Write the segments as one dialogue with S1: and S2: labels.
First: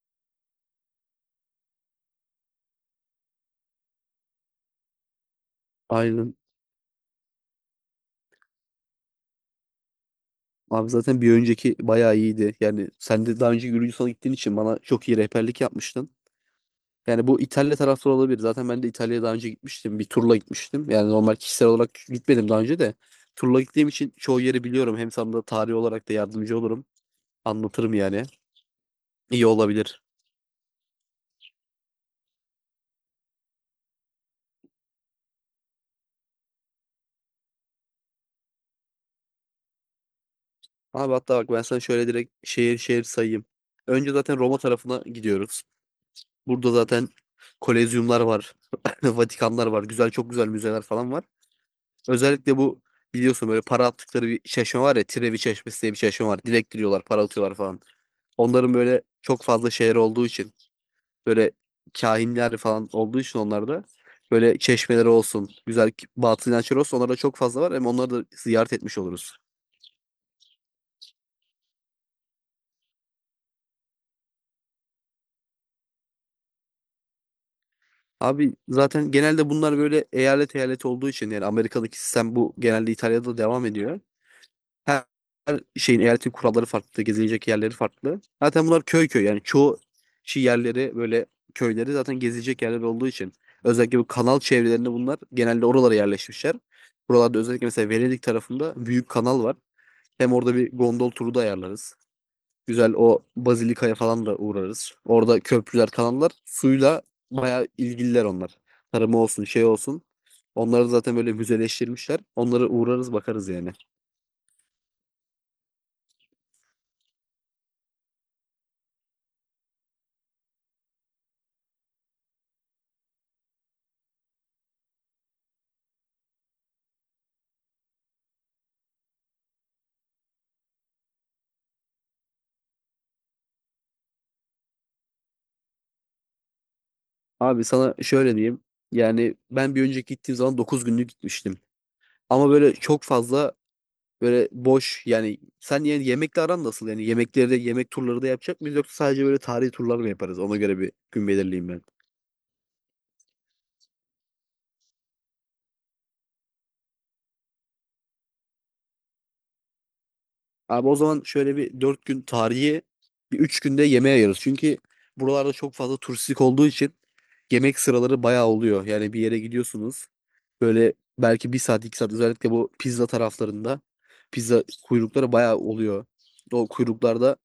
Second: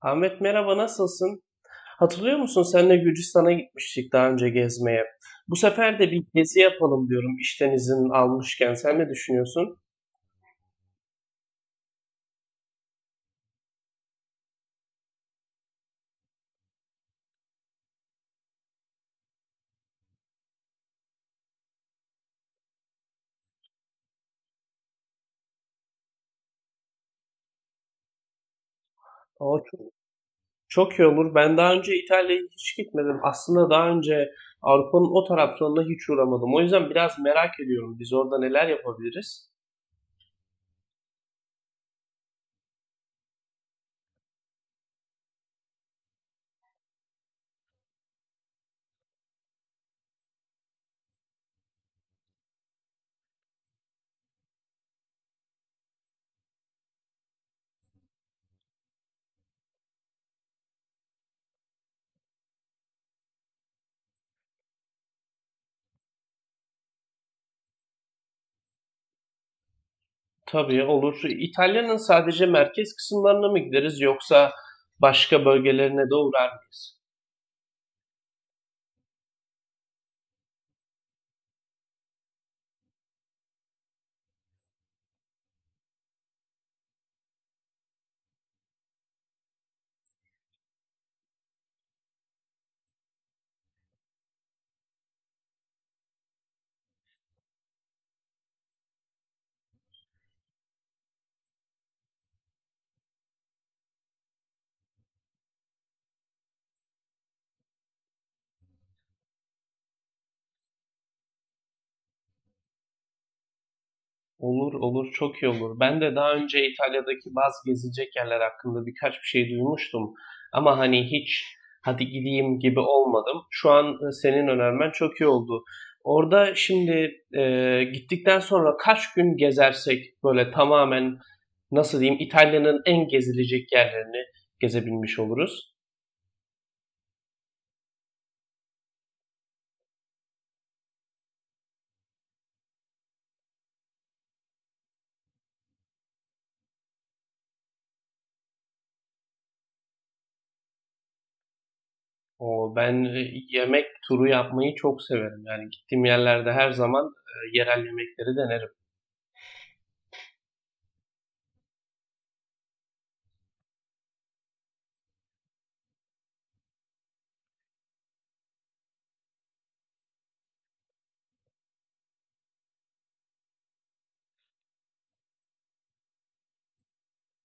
S1: Ahmet merhaba, nasılsın? Hatırlıyor musun, seninle Gürcistan'a gitmiştik daha önce gezmeye? Bu sefer de bir
S2: Aynen.
S1: gezi yapalım diyorum işten izin almışken. Sen ne düşünüyorsun?
S2: Abi zaten bir önceki bayağı iyiydi. Yani sen de daha önce Gürcistan'a gittiğin için bana çok iyi rehberlik yapmıştın. Yani bu İtalya taraftarı olabilir. Zaten ben de İtalya'ya daha önce gitmiştim. Bir turla gitmiştim. Yani normal kişisel olarak gitmedim daha önce de. Turla gittiğim için çoğu yeri biliyorum. Hem sana da tarih olarak da yardımcı olurum. Anlatırım yani. İyi
S1: O çok,
S2: olabilir.
S1: çok iyi olur. Ben daha önce İtalya'ya hiç gitmedim. Aslında daha önce Avrupa'nın o taraflarına hiç uğramadım. O yüzden biraz merak ediyorum, biz orada neler yapabiliriz?
S2: Abi hatta bak ben sana şöyle direkt şehir şehir sayayım. Önce zaten Roma tarafına gidiyoruz. Burada zaten kolezyumlar var. Vatikanlar var. Güzel çok güzel müzeler falan var. Özellikle bu biliyorsun böyle para attıkları bir çeşme var ya. Trevi Çeşmesi diye bir çeşme var. Dilek diliyorlar, para atıyorlar falan. Onların böyle çok fazla şehir olduğu için böyle kahinler falan olduğu için onlarda böyle çeşmeleri olsun, güzel batıl inançları olsun onlarda çok fazla var. Hem onları da ziyaret etmiş oluruz.
S1: Tabii, olur. İtalya'nın sadece merkez kısımlarına mı gideriz, yoksa başka bölgelerine de uğrar mıyız?
S2: Abi zaten genelde bunlar böyle eyalet eyalet olduğu için yani Amerika'daki sistem bu genelde İtalya'da devam ediyor. Her her şeyin eyaletin kuralları farklı, gezilecek yerleri farklı. Zaten bunlar köy köy yani çoğu şey yerleri böyle köyleri zaten gezilecek yerler olduğu için özellikle bu kanal çevrelerinde bunlar genelde oralara yerleşmişler. Buralarda özellikle mesela Venedik tarafında büyük kanal var. Hem orada bir gondol turu da ayarlarız. Güzel o Bazilika'ya falan da uğrarız. Orada köprüler, kanallar suyla bayağı ilgililer onlar. Tarımı olsun, şey olsun. Onları zaten böyle müzeleştirmişler. Onlara uğrarız bakarız yani.
S1: Olur olur, çok iyi olur. Ben de daha önce İtalya'daki bazı gezilecek yerler hakkında birkaç bir şey duymuştum. Ama hani hiç hadi gideyim gibi olmadım. Şu an senin önermen çok iyi oldu. Orada şimdi gittikten sonra kaç gün gezersek böyle tamamen, nasıl diyeyim, İtalya'nın en gezilecek yerlerini gezebilmiş oluruz.
S2: Abi sana şöyle diyeyim. Yani ben bir önceki gittiğim zaman 9 günlük gitmiştim. Ama böyle çok fazla böyle boş yani sen yani yemekle aran nasıl? Yani yemekleri de yemek turları da yapacak mıyız yoksa sadece böyle tarihi turlar mı yaparız? Ona göre bir gün belirleyeyim ben.
S1: O ben yemek turu yapmayı çok severim. Yani gittiğim yerlerde her zaman yerel yemekleri denerim.
S2: Abi o zaman şöyle bir 4 gün tarihi, bir 3 günde yemeğe ayırırız. Çünkü buralarda çok fazla turistik olduğu için yemek sıraları bayağı oluyor. Yani bir yere gidiyorsunuz. Böyle belki bir saat 2 saat özellikle bu pizza taraflarında pizza kuyrukları bayağı oluyor. O kuyruklarda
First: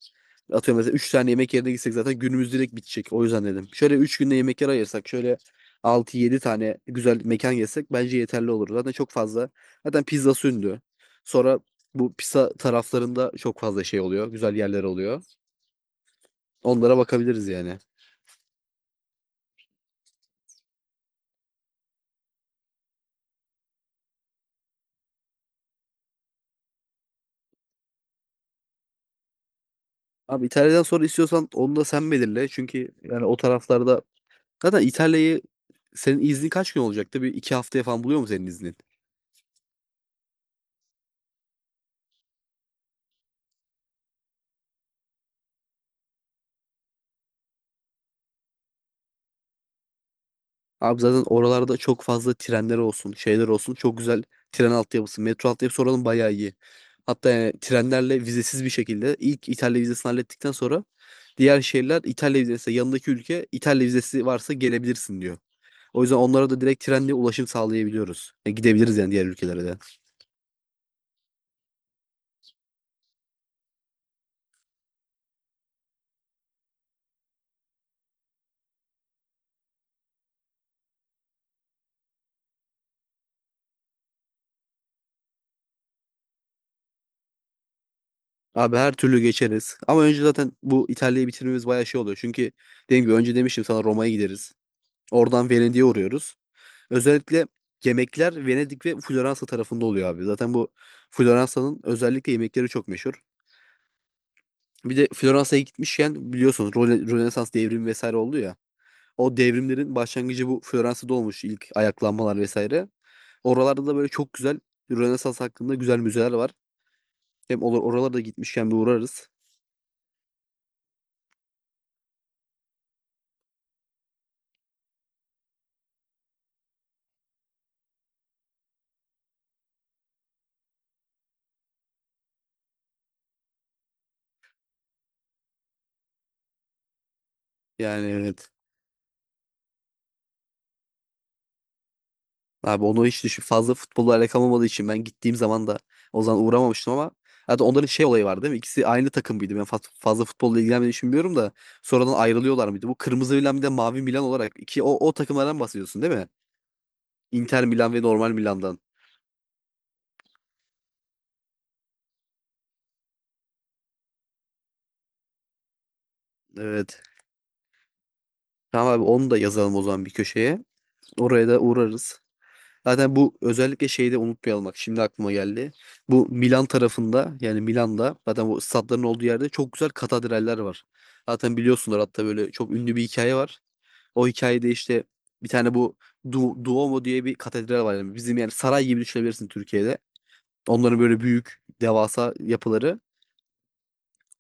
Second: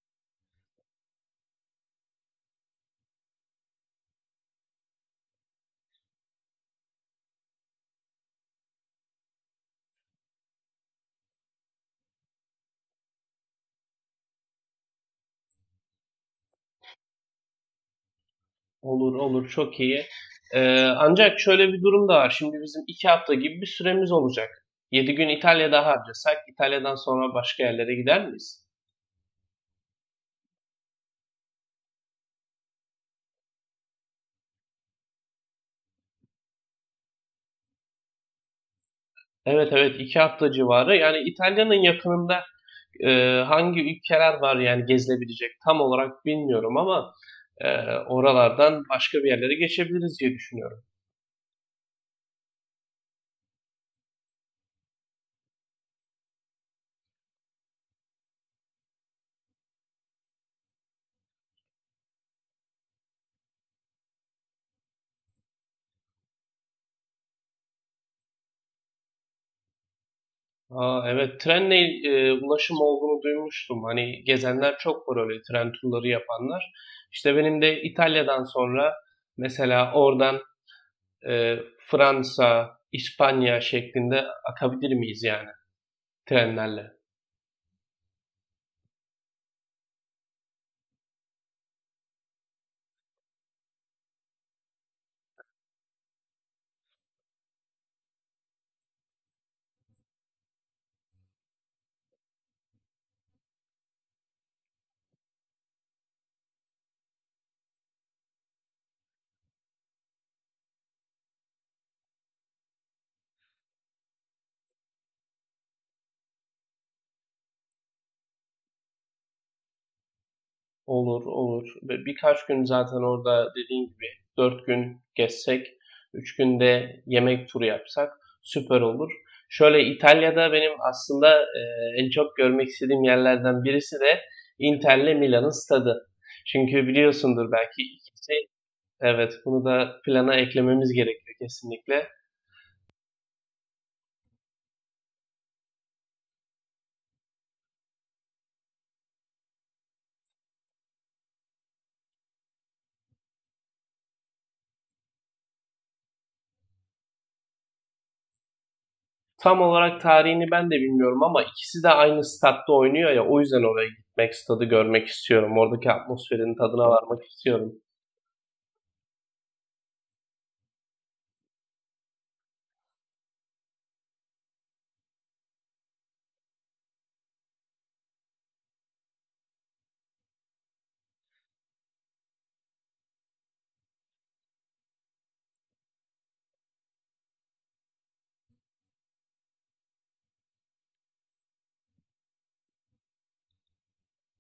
S2: atıyorum mesela 3 tane yemek yerine gitsek zaten günümüz direkt bitecek. O yüzden dedim. Şöyle 3 günde yemek yer ayırsak şöyle altı yedi tane güzel mekan yesek bence yeterli olur. Zaten çok fazla. Zaten pizza sündü. Sonra bu pizza taraflarında çok fazla şey oluyor. Güzel yerler oluyor. Onlara bakabiliriz yani.
S1: Olur olur, çok iyi. Ancak şöyle bir durum da var. Şimdi bizim iki hafta gibi bir süremiz olacak. Yedi gün İtalya'da harcasak, İtalya'dan sonra başka yerlere gider miyiz?
S2: Abi İtalya'dan sonra istiyorsan onu da sen belirle. Çünkü yani o taraflarda zaten İtalya'yı senin iznin kaç gün olacaktı? Bir 2 haftaya falan buluyor mu senin iznin?
S1: Evet evet, iki hafta civarı. Yani İtalya'nın yakınında e, hangi ülkeler var, yani gezilebilecek, tam olarak bilmiyorum ama e, oralardan başka bir yerlere geçebiliriz diye düşünüyorum.
S2: Abi zaten oralarda çok fazla trenler olsun, şeyler olsun. Çok güzel tren altyapısı, metro altyapısı oranın bayağı iyi. Hatta yani trenlerle vizesiz bir şekilde ilk İtalya vizesini hallettikten sonra diğer şehirler İtalya vizesi yanındaki ülke İtalya vizesi varsa gelebilirsin diyor. O yüzden onlara da direkt trenle ulaşım sağlayabiliyoruz. E, gidebiliriz yani diğer ülkelere de.
S1: Aa, evet, trenle ulaşım olduğunu duymuştum. Hani gezenler çok var, öyle tren turları yapanlar. İşte benim de İtalya'dan sonra mesela oradan Fransa, İspanya şeklinde akabilir miyiz yani trenlerle?
S2: Abi her türlü geçeriz. Ama önce zaten bu İtalya'yı bitirmemiz bayağı şey oluyor. Çünkü dediğim gibi önce demiştim sana Roma'ya gideriz. Oradan Venedik'e uğruyoruz. Özellikle yemekler Venedik ve Floransa tarafında oluyor abi. Zaten bu Floransa'nın özellikle yemekleri çok meşhur. Bir de Floransa'ya gitmişken biliyorsunuz Rönesans devrimi vesaire oldu ya. O devrimlerin başlangıcı bu Floransa'da olmuş ilk ayaklanmalar vesaire. Oralarda da böyle çok güzel Rönesans hakkında güzel müzeler var. Hem olur oralara da gitmişken bir uğrarız.
S1: Olur olur. Birkaç gün zaten orada, dediğin gibi 4 gün gezsek, 3 günde yemek turu yapsak süper olur. Şöyle İtalya'da benim aslında, en çok görmek istediğim yerlerden birisi de Inter'le Milan'ın stadı. Çünkü biliyorsundur, belki
S2: Yani
S1: ikisi.
S2: evet.
S1: Evet, bunu da plana eklememiz gerekiyor kesinlikle.
S2: Abi onu hiç düşün. Fazla futbolla alakam olmadığı için ben gittiğim zaman da o zaman uğramamıştım ama hatta onların şey olayı var değil mi? İkisi aynı takım mıydı? Ben fazla futbolla ilgilenmediğimi için bilmiyorum da sonradan ayrılıyorlar mıydı? Bu kırmızı Milan bir de mavi Milan olarak iki o takımlardan bahsediyorsun değil mi? Inter Milan ve normal Milan'dan.
S1: Tam olarak tarihini ben de bilmiyorum ama ikisi de aynı statta oynuyor ya, o yüzden oraya gitmek, stadı görmek istiyorum. Oradaki atmosferin tadına
S2: Evet.
S1: varmak istiyorum.
S2: Tamam abi onu da yazalım o zaman bir köşeye. Oraya da uğrarız. Zaten bu özellikle şeyde de unutmayalım bak şimdi aklıma geldi. Bu Milan tarafında yani Milan'da zaten bu stadların olduğu yerde çok güzel katedraller var. Zaten biliyorsunlar hatta böyle çok ünlü bir hikaye var. O hikayede işte bir tane bu Duomo diye bir katedral var. Yani bizim yani saray gibi düşünebilirsin Türkiye'de. Onların böyle büyük devasa yapıları.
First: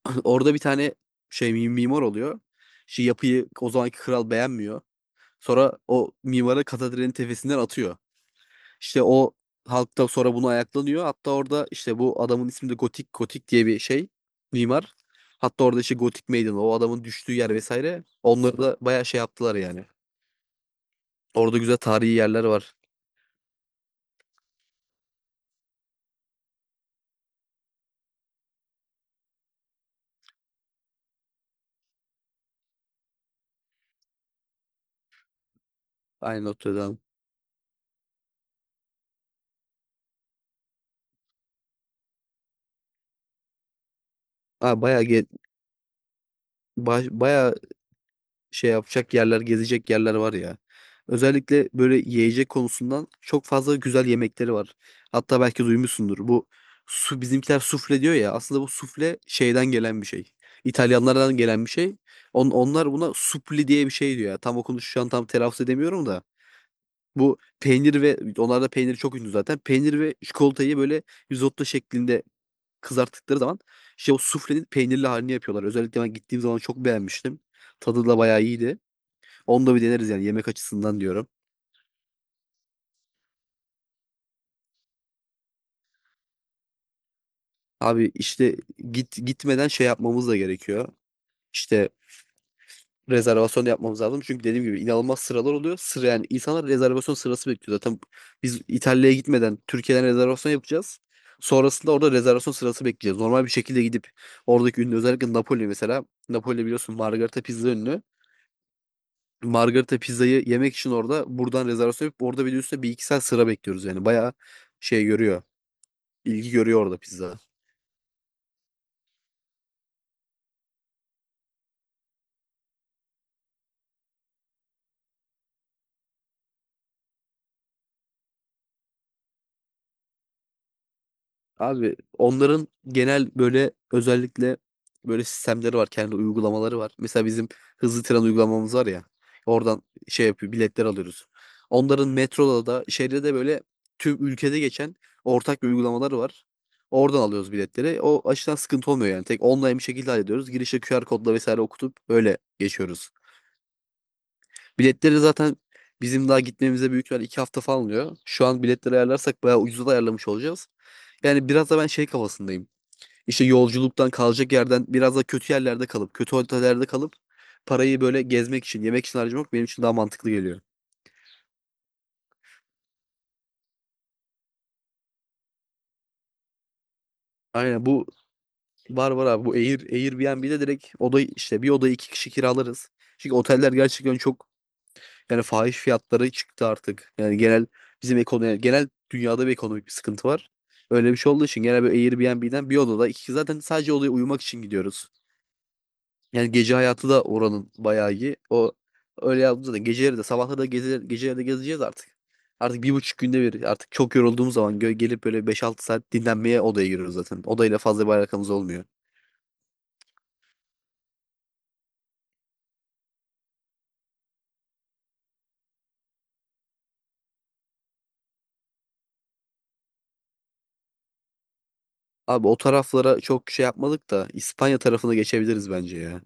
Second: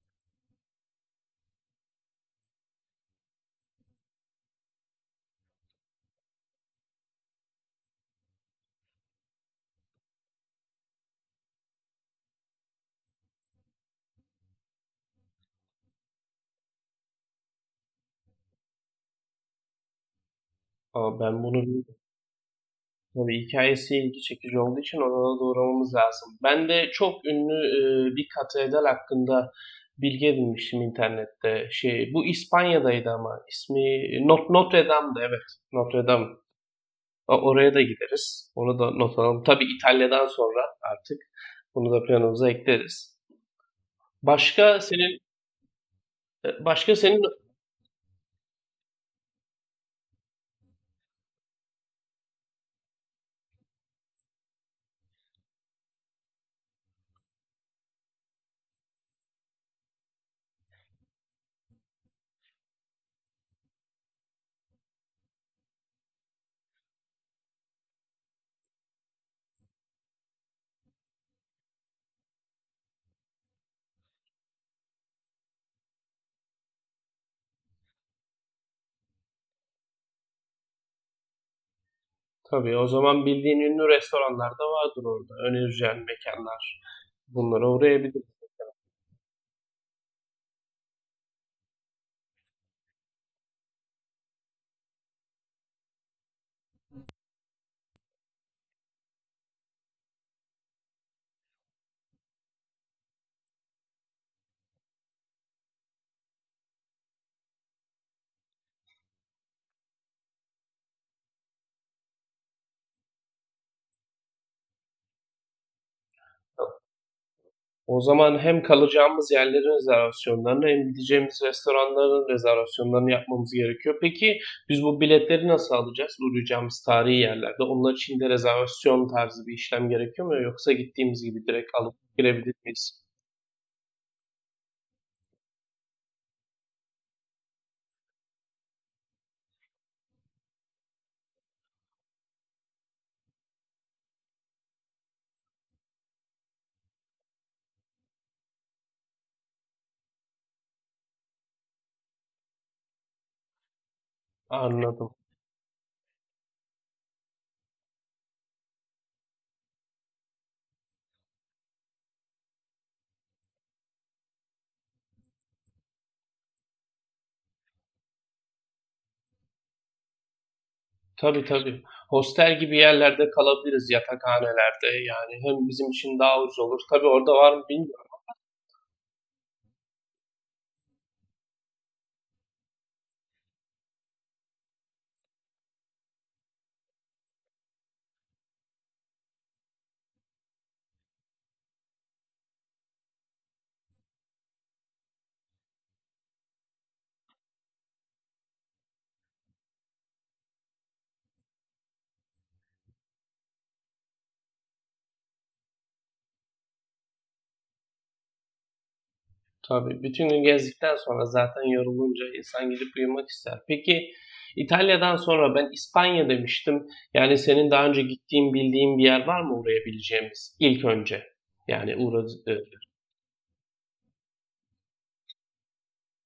S2: Orada bir tane şey mimar oluyor. Şey yapıyı o zamanki kral beğenmiyor. Sonra o mimarı katedralin tepesinden atıyor. İşte o halk da sonra bunu ayaklanıyor. Hatta orada işte bu adamın ismi de Gotik Gotik diye bir şey mimar. Hatta orada işte Gotik Meydanı o adamın düştüğü yer vesaire. Onları da bayağı şey yaptılar yani.
S1: Ama ben
S2: Orada
S1: bunu,
S2: güzel tarihi yerler var.
S1: tabii hikayesi ilgi çekici olduğu için oraya da uğramamız lazım. Ben de çok ünlü bir katedral hakkında bilgi edinmiştim internette. Şey, bu İspanya'daydı ama ismi Not Notre Dame'dı, evet. Notre Dame.
S2: Aynı Notre Dame.
S1: Oraya da gideriz. Onu da not alalım. Tabii İtalya'dan sonra artık bunu da planımıza ekleriz. Başka
S2: Ha,
S1: senin e, başka senin
S2: bayağı şey yapacak yerler, gezecek yerler var ya. Özellikle böyle yiyecek konusundan çok fazla güzel yemekleri var. Hatta belki duymuşsundur. Bu bizimkiler sufle diyor ya. Aslında bu sufle şeyden gelen bir şey. İtalyanlardan gelen bir şey. Onlar buna supli diye bir şey diyor ya. Tam okunuşu şu an tam telaffuz edemiyorum da. Bu peynir ve onlarda peynir çok ünlü zaten. Peynir ve çikolatayı böyle risotto şeklinde kızarttıkları zaman işte o suflenin peynirli halini yapıyorlar. Özellikle ben gittiğim zaman çok beğenmiştim. Tadı da bayağı iyiydi. Onu da bir deneriz yani yemek açısından diyorum.
S1: tabii, o zaman bildiğin ünlü restoranlar da vardır orada. Önereceğin mekanlar. Bunlara
S2: Abi
S1: uğrayabiliriz.
S2: işte gitmeden şey yapmamız da gerekiyor. İşte rezervasyon yapmamız lazım. Çünkü dediğim gibi inanılmaz sıralar oluyor. Sıra yani insanlar rezervasyon sırası bekliyor. Zaten biz İtalya'ya gitmeden Türkiye'den rezervasyon yapacağız. Sonrasında orada rezervasyon sırası bekleyeceğiz. Normal bir şekilde gidip oradaki ünlü özellikle Napoli mesela. Napoli biliyorsun Margherita pizza ünlü. Margherita pizzayı yemek için orada buradan rezervasyon yapıp orada bir de üstüne bir iki saat sıra bekliyoruz yani. Bayağı şey görüyor. İlgi görüyor orada pizza.
S1: O zaman hem kalacağımız yerlerin rezervasyonlarını hem gideceğimiz restoranların rezervasyonlarını yapmamız gerekiyor. Peki biz bu biletleri nasıl alacağız? Uğrayacağımız tarihi yerlerde onlar için de rezervasyon tarzı bir işlem gerekiyor mu? Yoksa gittiğimiz gibi direkt alıp
S2: Abi
S1: girebilir
S2: onların
S1: miyiz?
S2: genel böyle özellikle böyle sistemleri var. Kendi uygulamaları var. Mesela bizim hızlı tren uygulamamız var ya. Oradan şey yapıyor biletler alıyoruz. Onların metroda da şehirde de böyle tüm ülkede geçen ortak bir uygulamaları var. Oradan alıyoruz biletleri. O açıdan sıkıntı olmuyor yani. Tek online bir şekilde hallediyoruz. Girişe QR kodla vesaire okutup öyle geçiyoruz.
S1: Anladım.
S2: Biletleri zaten bizim daha gitmemize büyük ihtimal 2 hafta falan oluyor. Şu an biletleri ayarlarsak bayağı ucuza da ayarlamış olacağız. Yani biraz da ben şey kafasındayım. İşte yolculuktan, kalacak yerden, biraz da kötü yerlerde kalıp, kötü otellerde kalıp parayı böyle gezmek için, yemek için harcamak benim için daha mantıklı geliyor.
S1: Tabii tabii. Hostel gibi yerlerde kalabiliriz, yatakhanelerde. Yani hem bizim için daha ucuz olur. Tabii orada var mı,
S2: Aynen
S1: bilmiyorum.
S2: bu var var abi. Bu Airbnb'de direkt oda işte bir odayı iki kişi kiralarız. Çünkü oteller gerçekten çok yani fahiş fiyatları çıktı artık. Yani genel bizim ekonomi yani genel dünyada bir ekonomik bir sıkıntı var. Öyle bir şey olduğu için genel böyle Airbnb'den bir odada iki zaten sadece odaya uyumak için gidiyoruz. Yani gece hayatı da oranın bayağı iyi. O öyle yaptığımızda da geceleri de sabahları da gezer, geceleri de gezeceğiz artık. Artık 1,5 günde bir artık çok yorulduğumuz zaman gelip böyle 5-6 saat dinlenmeye odaya giriyoruz zaten. Odayla fazla bir alakamız olmuyor.
S1: Tabii. Bütün gün gezdikten sonra zaten yorulunca insan gidip uyumak ister. Peki İtalya'dan sonra ben İspanya demiştim. Yani senin daha önce gittiğin, bildiğin bir yer var mı uğrayabileceğimiz ilk önce? Yani uğra
S2: Abi o taraflara çok şey yapmadık da İspanya tarafına geçebiliriz bence ya.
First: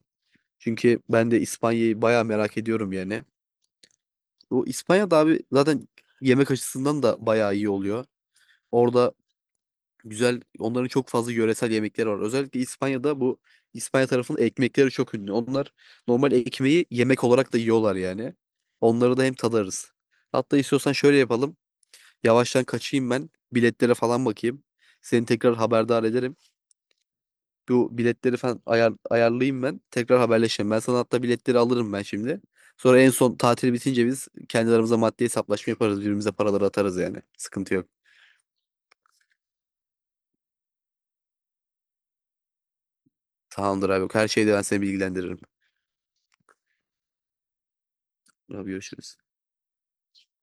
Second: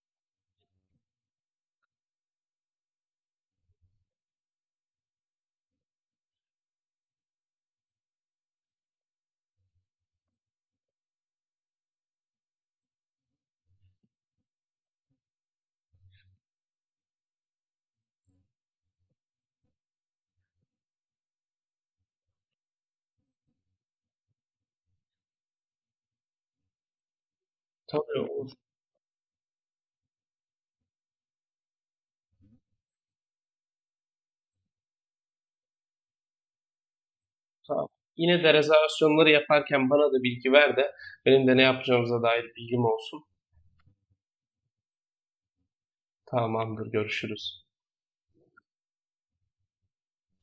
S2: Çünkü ben de İspanya'yı bayağı merak ediyorum yani. O İspanya'da abi zaten yemek açısından da bayağı iyi oluyor. Orada güzel onların çok fazla yöresel yemekleri var. Özellikle İspanya'da bu İspanya tarafının ekmekleri çok ünlü. Onlar normal ekmeği yemek olarak da yiyorlar yani. Onları da hem tadarız. Hatta istiyorsan şöyle yapalım. Yavaştan kaçayım ben. Biletlere falan bakayım. Seni tekrar haberdar ederim. Bu
S1: tabii,
S2: biletleri
S1: olur,
S2: falan ayarlayayım ben. Tekrar haberleşelim. Ben sana hatta biletleri alırım ben şimdi. Sonra en son tatil bitince biz kendi aramızda maddi hesaplaşma yaparız. Birbirimize paraları atarız yani. Sıkıntı yok.
S1: tamam. Yine de rezervasyonları yaparken bana da bilgi ver de benim de ne yapacağımıza dair bilgim olsun.
S2: Tamamdır abi. Her şeyde ben seni bilgilendiririm.
S1: Tamamdır, görüşürüz.
S2: Abi görüşürüz.